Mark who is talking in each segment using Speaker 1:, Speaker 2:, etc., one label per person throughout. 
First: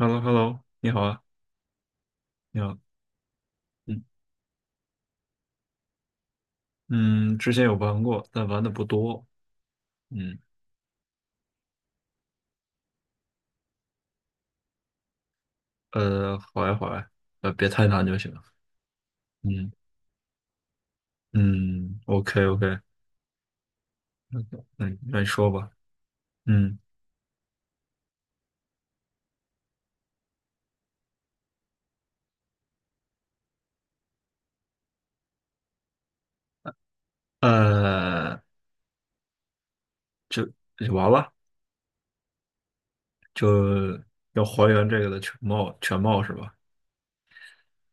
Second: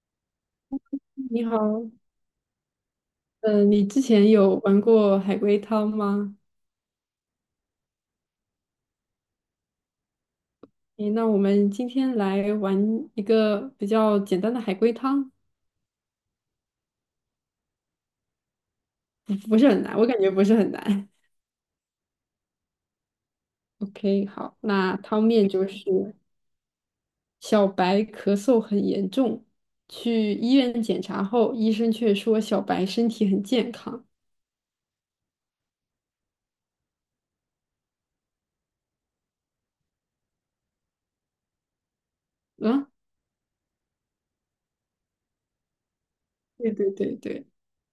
Speaker 1: Hello,Hello,你好啊，
Speaker 2: 你好，
Speaker 1: 你好。
Speaker 2: 嗯，你之
Speaker 1: 嗯
Speaker 2: 前有玩过海龟汤吗？
Speaker 1: 嗯，之前有玩过，但玩的不多，嗯。
Speaker 2: 诶，那我们今天来玩一个比较简单的海龟汤，
Speaker 1: 好呀好呀，别太难就行。
Speaker 2: 不是
Speaker 1: 嗯
Speaker 2: 很难，我感觉不是很难。
Speaker 1: 嗯，OK OK。
Speaker 2: OK，好，
Speaker 1: 那
Speaker 2: 那
Speaker 1: 你那
Speaker 2: 汤
Speaker 1: 你
Speaker 2: 面
Speaker 1: 说
Speaker 2: 就
Speaker 1: 吧，
Speaker 2: 是
Speaker 1: 嗯。
Speaker 2: 小白咳嗽很严重，去医院检查后，医生却说小白身体很健康。
Speaker 1: 呃，就就完了，
Speaker 2: 啊，
Speaker 1: 就要还原这个的全貌是吧？
Speaker 2: 对对对对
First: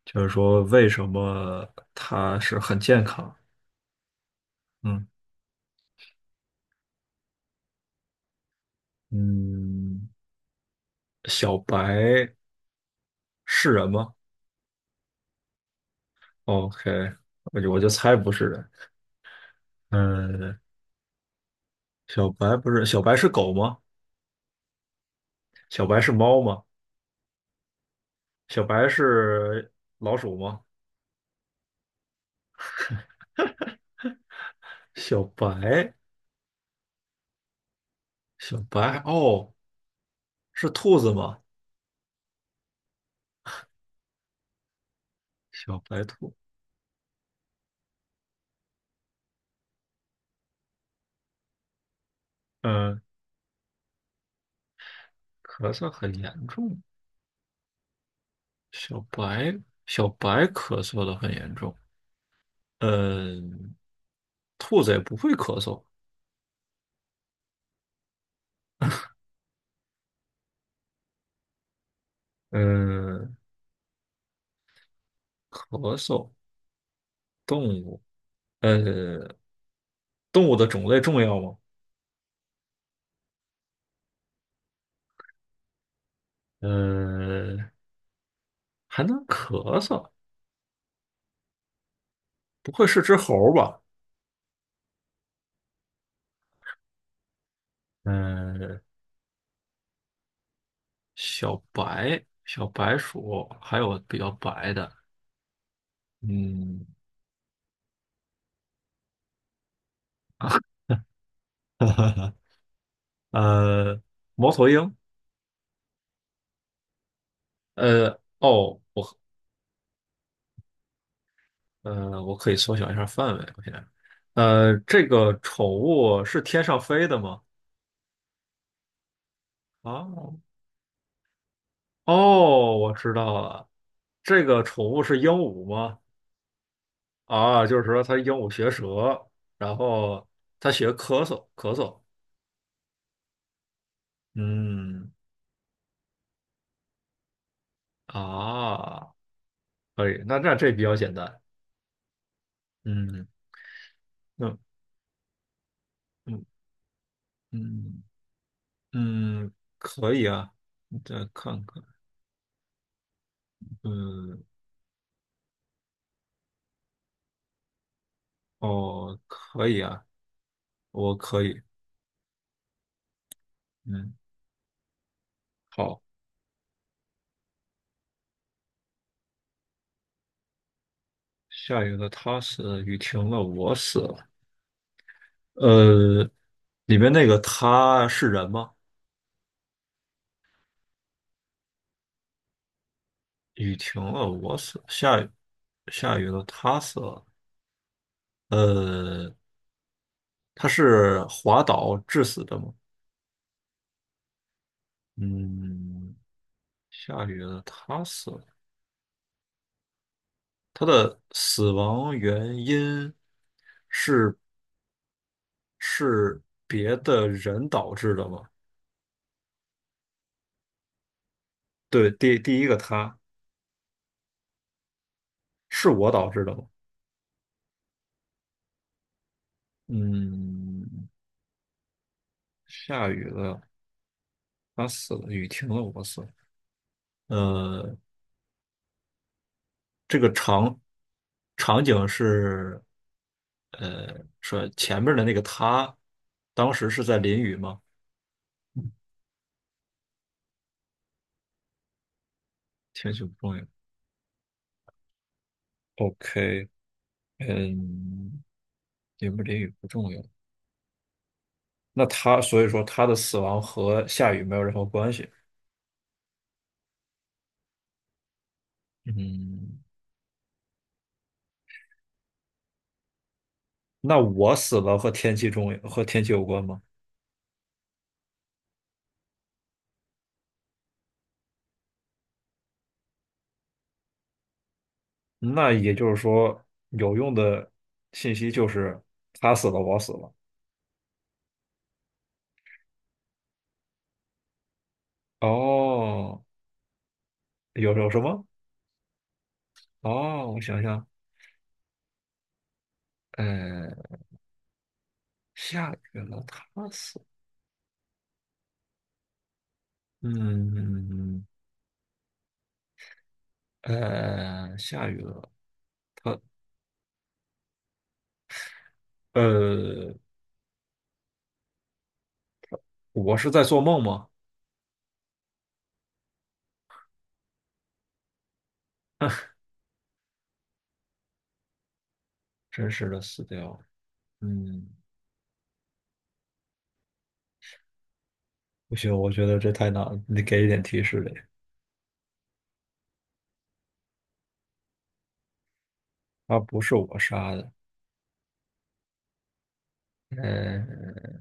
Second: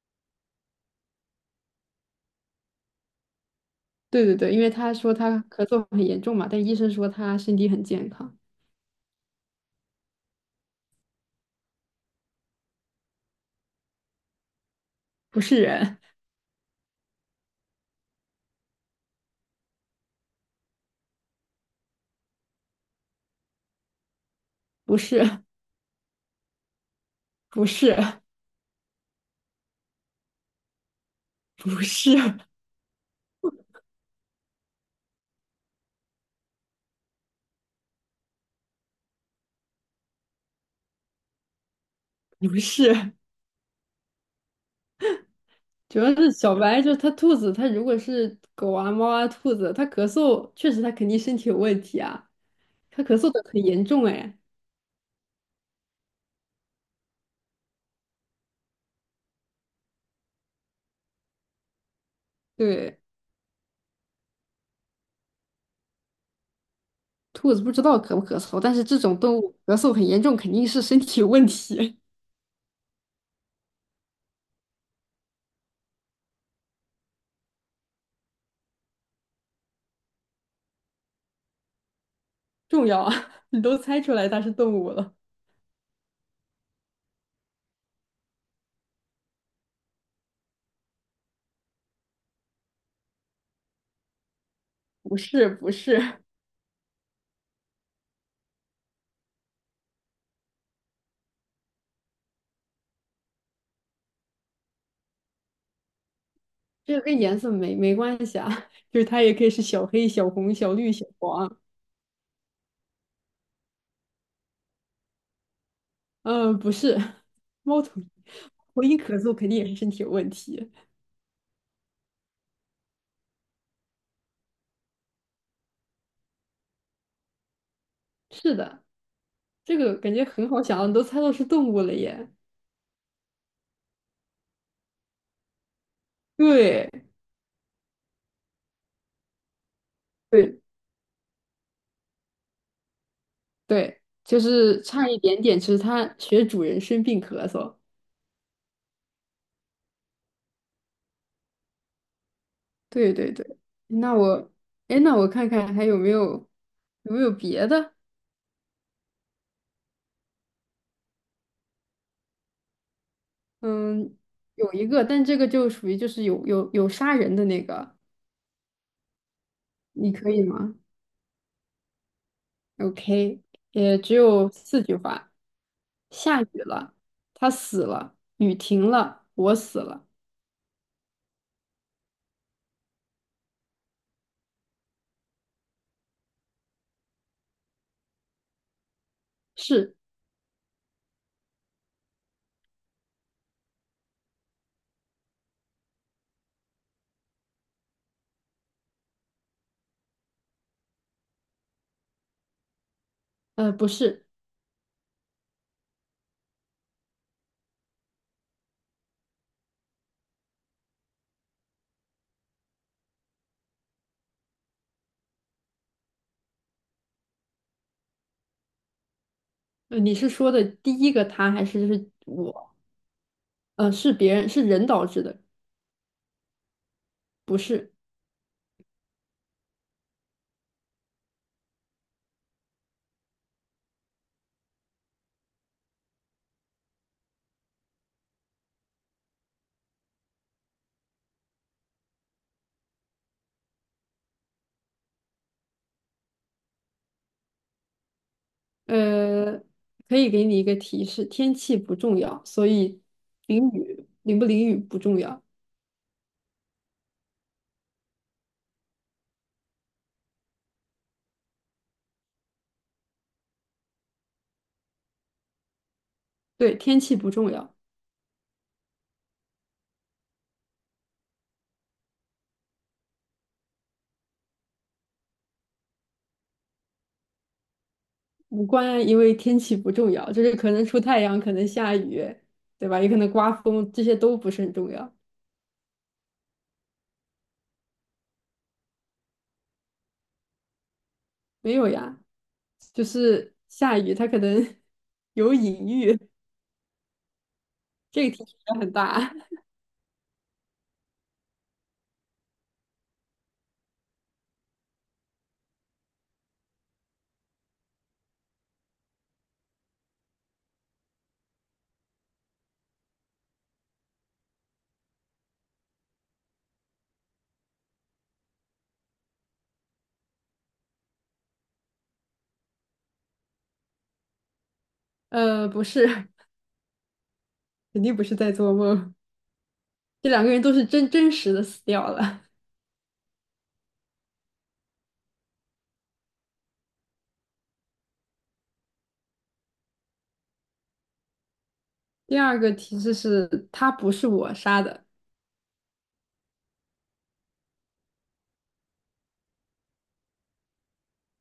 Speaker 1: 就是说为什么它是很健康？
Speaker 2: 对对对，因为他
Speaker 1: 嗯
Speaker 2: 说他咳嗽很严重嘛，但医生说他身体很健康，
Speaker 1: 嗯，小白是人吗
Speaker 2: 不是人，
Speaker 1: ？OK，我就猜不是人，嗯。小白不是，小白是狗吗？
Speaker 2: 不是，
Speaker 1: 小白是猫吗？
Speaker 2: 不是，
Speaker 1: 小白是老鼠吗？
Speaker 2: 不是。
Speaker 1: 小白，小白哦，是兔子吗？
Speaker 2: 不是，
Speaker 1: 小
Speaker 2: 主
Speaker 1: 白
Speaker 2: 要是
Speaker 1: 兔，
Speaker 2: 小白，就是它兔子，它如果是狗啊、猫啊、兔子，它咳嗽，确实它肯定身体有问题啊，
Speaker 1: 嗯，
Speaker 2: 它咳嗽的很严重哎。
Speaker 1: 咳嗽很严重。小白，小白咳嗽的很严重。
Speaker 2: 对，
Speaker 1: 嗯，兔子也不会咳嗽。
Speaker 2: 兔子不知道咳不咳嗽，但是这种动物咳嗽很严重，肯定是身体有问题，
Speaker 1: 嗯，咳嗽动物，呃，动物的种类重要吗？
Speaker 2: 重要啊！你都猜出来它是动物了，
Speaker 1: 呃，还能咳嗽，不会是只猴儿吧？
Speaker 2: 不是不是，
Speaker 1: 嗯，小白、小白鼠，还有比较白的，嗯。
Speaker 2: 这个跟颜色没关系啊，就是它也可以是小黑、小红、小绿、小黄，
Speaker 1: 呃，猫头鹰，
Speaker 2: 嗯、不是，猫头鹰，
Speaker 1: 呃，哦，
Speaker 2: 猫头鹰咳嗽肯定也是身体有问题，
Speaker 1: 我可以缩小一下范围，我现在，这个宠物是天上飞的吗？
Speaker 2: 是的。这个
Speaker 1: 啊，
Speaker 2: 感觉很好想，你都猜到是动物了耶。
Speaker 1: 哦，我知道了，这个宠物是鹦鹉吗？
Speaker 2: 对
Speaker 1: 啊，就是说它鹦鹉学舌，然后
Speaker 2: 对
Speaker 1: 它学咳嗽，咳嗽，
Speaker 2: 对，就是差
Speaker 1: 嗯，
Speaker 2: 一点点，就是它学主人生病咳嗽。
Speaker 1: 啊，可以，那这比较简单，
Speaker 2: 对
Speaker 1: 嗯。
Speaker 2: 对对，那我，
Speaker 1: 嗯
Speaker 2: 哎，那我看看还有没有
Speaker 1: 嗯
Speaker 2: 有没有别的？
Speaker 1: 嗯嗯，可以啊，你再看看，
Speaker 2: 嗯，
Speaker 1: 嗯，
Speaker 2: 有一个，但这个就属于就是有杀人的那个，
Speaker 1: 哦，可以啊，
Speaker 2: 你可以吗
Speaker 1: 我可以，
Speaker 2: ？OK，也
Speaker 1: 嗯，
Speaker 2: 只有四句话。
Speaker 1: 好。
Speaker 2: 下雨了，他死了；雨停了，我死了。
Speaker 1: 下雨了，他死了，雨停了，我死了。呃，里面那个他是人吗？
Speaker 2: 是，
Speaker 1: 雨停了，我死了，下雨，下雨了，他死了，呃，他是滑倒致死的吗？
Speaker 2: 不是。
Speaker 1: 嗯。下雨了，他死了。他的死亡原因是是别的人导致的吗？
Speaker 2: 你是说的第一个他还是就
Speaker 1: 对，
Speaker 2: 是
Speaker 1: 第第一
Speaker 2: 我？
Speaker 1: 个他
Speaker 2: 是别人，是人导致的，
Speaker 1: 是我导致的吗？
Speaker 2: 不是。
Speaker 1: 嗯。下雨了，他死了，雨停了，我死了。呃，这个场景是，呃，说前面的那个他，当时是在淋雨吗？
Speaker 2: 呃，可以给你一个提示，天气不重要，所以
Speaker 1: 天气不重要。
Speaker 2: 淋不淋雨不重要。
Speaker 1: OK，嗯，淋不淋雨不重要。那他所以说他的死亡和下雨没有任何关系。
Speaker 2: 对，天气不重要，
Speaker 1: 嗯，那我死了和天气中和天气有关吗？
Speaker 2: 无关，因为天气不重要，就是可能出太阳，可能下雨，对吧？也可能刮风，这些都不是很重要。
Speaker 1: 那也就是说，有用的信息就是他死了，我死了。
Speaker 2: 没有呀，就是下雨，它可能 有隐喻，
Speaker 1: 哦，有什
Speaker 2: 这个
Speaker 1: 么？
Speaker 2: 提示也很大。
Speaker 1: 哦，我想想，呃，下雨了，他死了，嗯，下雨了，他，呃，我是在做梦吗？
Speaker 2: 不是，肯定不是在做梦。这两个人都是真实的死掉了。
Speaker 1: 真实的死掉，嗯，不行，我觉得这太难了，你得给一点提示呗。
Speaker 2: 第二个提示是，他不是我杀的，
Speaker 1: 他不是我杀的，嗯，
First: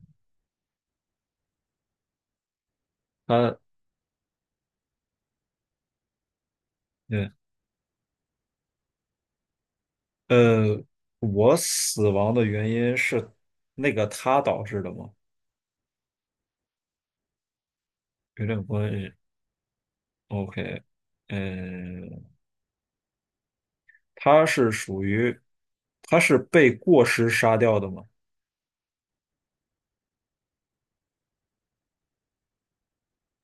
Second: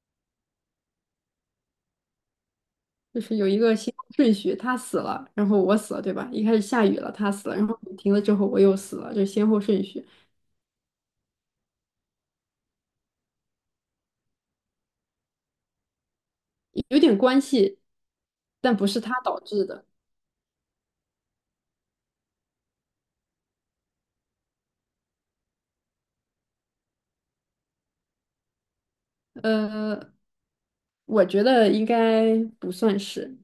Speaker 2: 就是有
Speaker 1: 他，
Speaker 2: 一个先后顺序，他死了，然后我死了，对吧？一开始下雨了，他
Speaker 1: 嗯，
Speaker 2: 死了，然后雨停了之后我又死了，就是先后顺序
Speaker 1: 呃，我死亡的原因是那个他导致的吗？
Speaker 2: 有点关系，
Speaker 1: 有点
Speaker 2: 但不
Speaker 1: 关
Speaker 2: 是
Speaker 1: 系。
Speaker 2: 他导致的。
Speaker 1: OK，嗯，他是属于，他是被过失杀掉的吗？
Speaker 2: 呃，我觉得应该不算是，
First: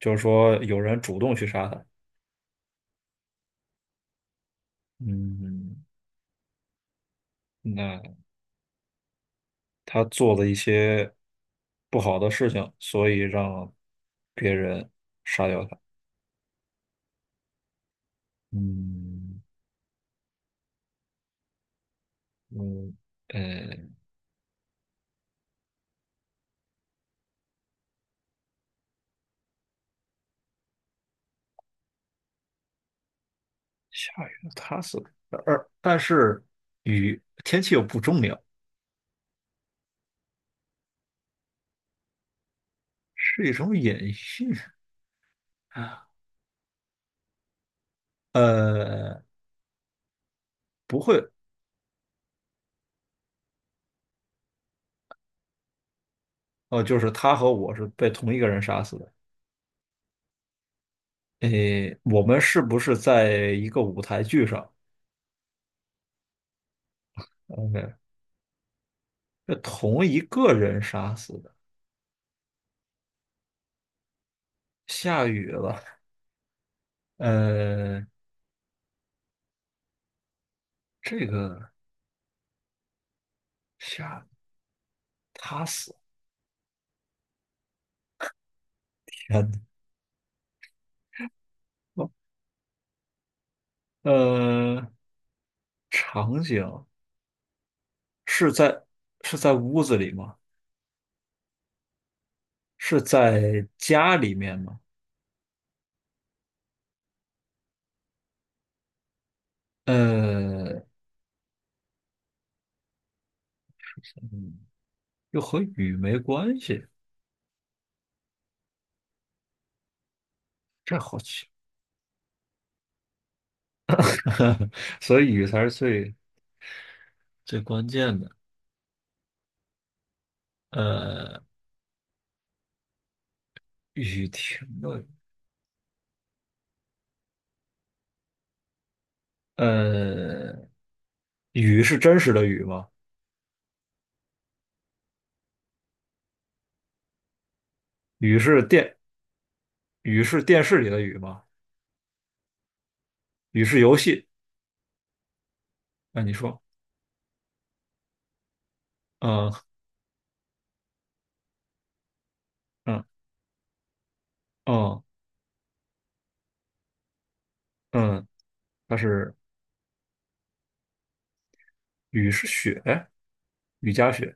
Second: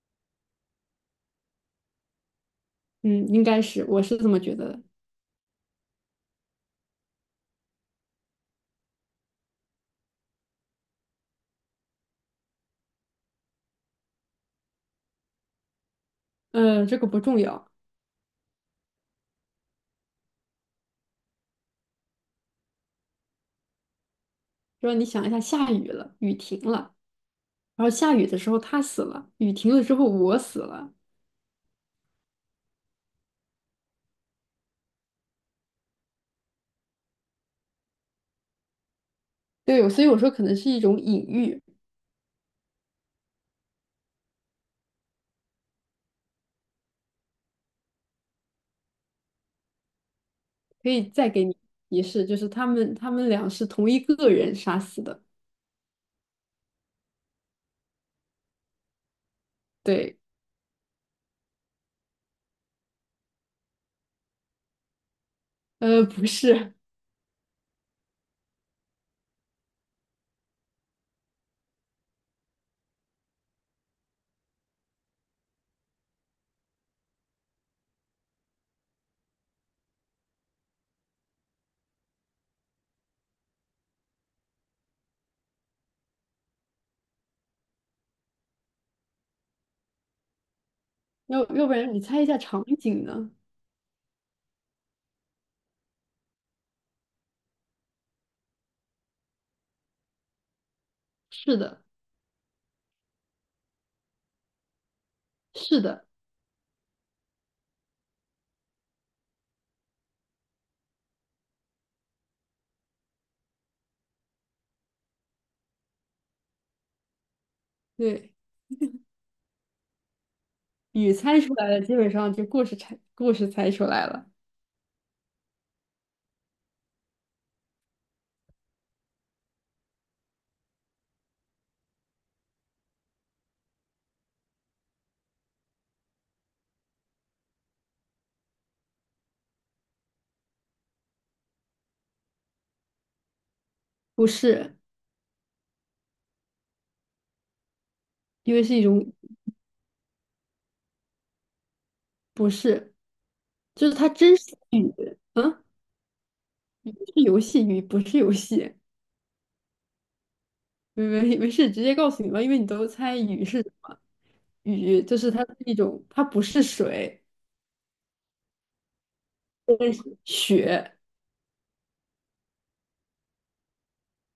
Speaker 1: 就是说有人主动去杀他。
Speaker 2: 嗯，应该是，我是这么觉得的。
Speaker 1: 嗯，那他做了一些不好的事情，所以让别人杀掉他。
Speaker 2: 这个不重要，
Speaker 1: 嗯，嗯，呃，
Speaker 2: 就是你想一下，下雨了，雨停了，然后下雨的时候他死了，雨停了之后我死了。
Speaker 1: 下雨了，它是，而但是雨天气又不重要，
Speaker 2: 对，所以我说可能是一种隐喻，
Speaker 1: 是一种隐喻啊。呃，
Speaker 2: 可
Speaker 1: 不
Speaker 2: 以
Speaker 1: 会，
Speaker 2: 再给你提示，就是他们俩是同一个人杀死的。
Speaker 1: 哦，就是他和我是被同一个人杀死的。
Speaker 2: 对，
Speaker 1: 诶，我们是不是在一个舞台剧上
Speaker 2: 不是，
Speaker 1: ？OK，被同一个人杀死的。下雨了，呃，这个下他死，天呐，
Speaker 2: 要不然你
Speaker 1: 哦，
Speaker 2: 猜一下场景呢？
Speaker 1: 呃，场景是在，是在屋子里吗？
Speaker 2: 是的，
Speaker 1: 是在家里面吗？
Speaker 2: 是的，
Speaker 1: 呃，嗯，又和雨没关系，
Speaker 2: 对，
Speaker 1: 这
Speaker 2: 雨
Speaker 1: 好
Speaker 2: 猜
Speaker 1: 奇。
Speaker 2: 出来了，基本上就故事猜出来了，
Speaker 1: 所以雨才是最关键的。呃，雨停了，呃，雨是真实的雨吗？
Speaker 2: 不是，
Speaker 1: 雨
Speaker 2: 因
Speaker 1: 是
Speaker 2: 为是一
Speaker 1: 电，
Speaker 2: 种
Speaker 1: 雨是电视里的雨吗？
Speaker 2: 不是，
Speaker 1: 雨是
Speaker 2: 就是
Speaker 1: 游
Speaker 2: 它
Speaker 1: 戏？
Speaker 2: 真是雨，嗯，
Speaker 1: 那你说，
Speaker 2: 是游戏雨，不是游戏，
Speaker 1: 嗯
Speaker 2: 没事，直接告诉你吧，因为你都
Speaker 1: 嗯
Speaker 2: 猜雨是什么，
Speaker 1: 嗯
Speaker 2: 雨就是它是一种，它不是水。
Speaker 1: 嗯，它是，
Speaker 2: 对雪，
Speaker 1: 雨是雪，雨夹雪，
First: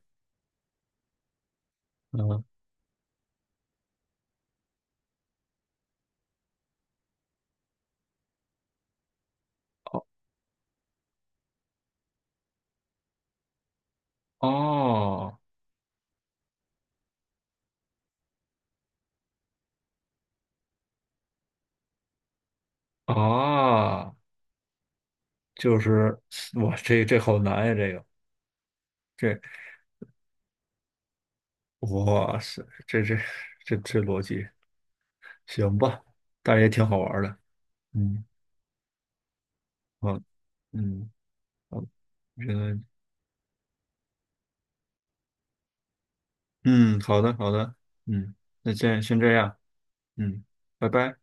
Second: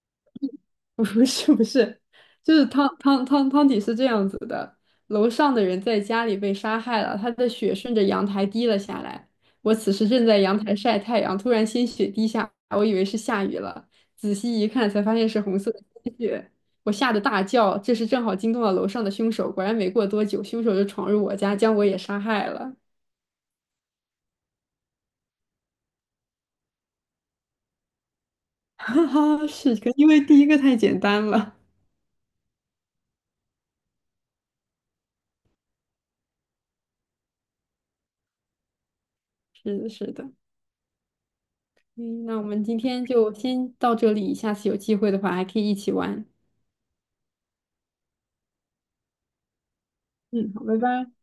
Speaker 2: 不是不是，
Speaker 1: 嗯，
Speaker 2: 就是汤底是这样子的：楼上的人在家里被杀害了，他的血顺着阳台滴了下来。我此
Speaker 1: 哦，
Speaker 2: 时正在阳台晒太阳，突然鲜血滴下，我以为是下雨了，仔细一看才发现
Speaker 1: 哦
Speaker 2: 是红色的鲜血，我吓得大叫。这时正好惊动了楼上的凶手，果然没过多久，凶手就闯入我家，将我也杀害了。
Speaker 1: 啊。就是哇，这这好难呀，这个
Speaker 2: 哈哈，
Speaker 1: 这
Speaker 2: 是的，因为第一个太简单了。
Speaker 1: 哇塞，这这这这逻辑行吧，但是也挺好玩儿的，嗯，
Speaker 2: 是的，是
Speaker 1: 好，
Speaker 2: 的。
Speaker 1: 嗯，好，
Speaker 2: 嗯，那我
Speaker 1: 觉
Speaker 2: 们
Speaker 1: 得
Speaker 2: 今天就先到这里，下次有机会的话还可以一起玩。
Speaker 1: 嗯，好的，好的，嗯，那先这样，嗯，
Speaker 2: 嗯，好，拜
Speaker 1: 拜拜。
Speaker 2: 拜。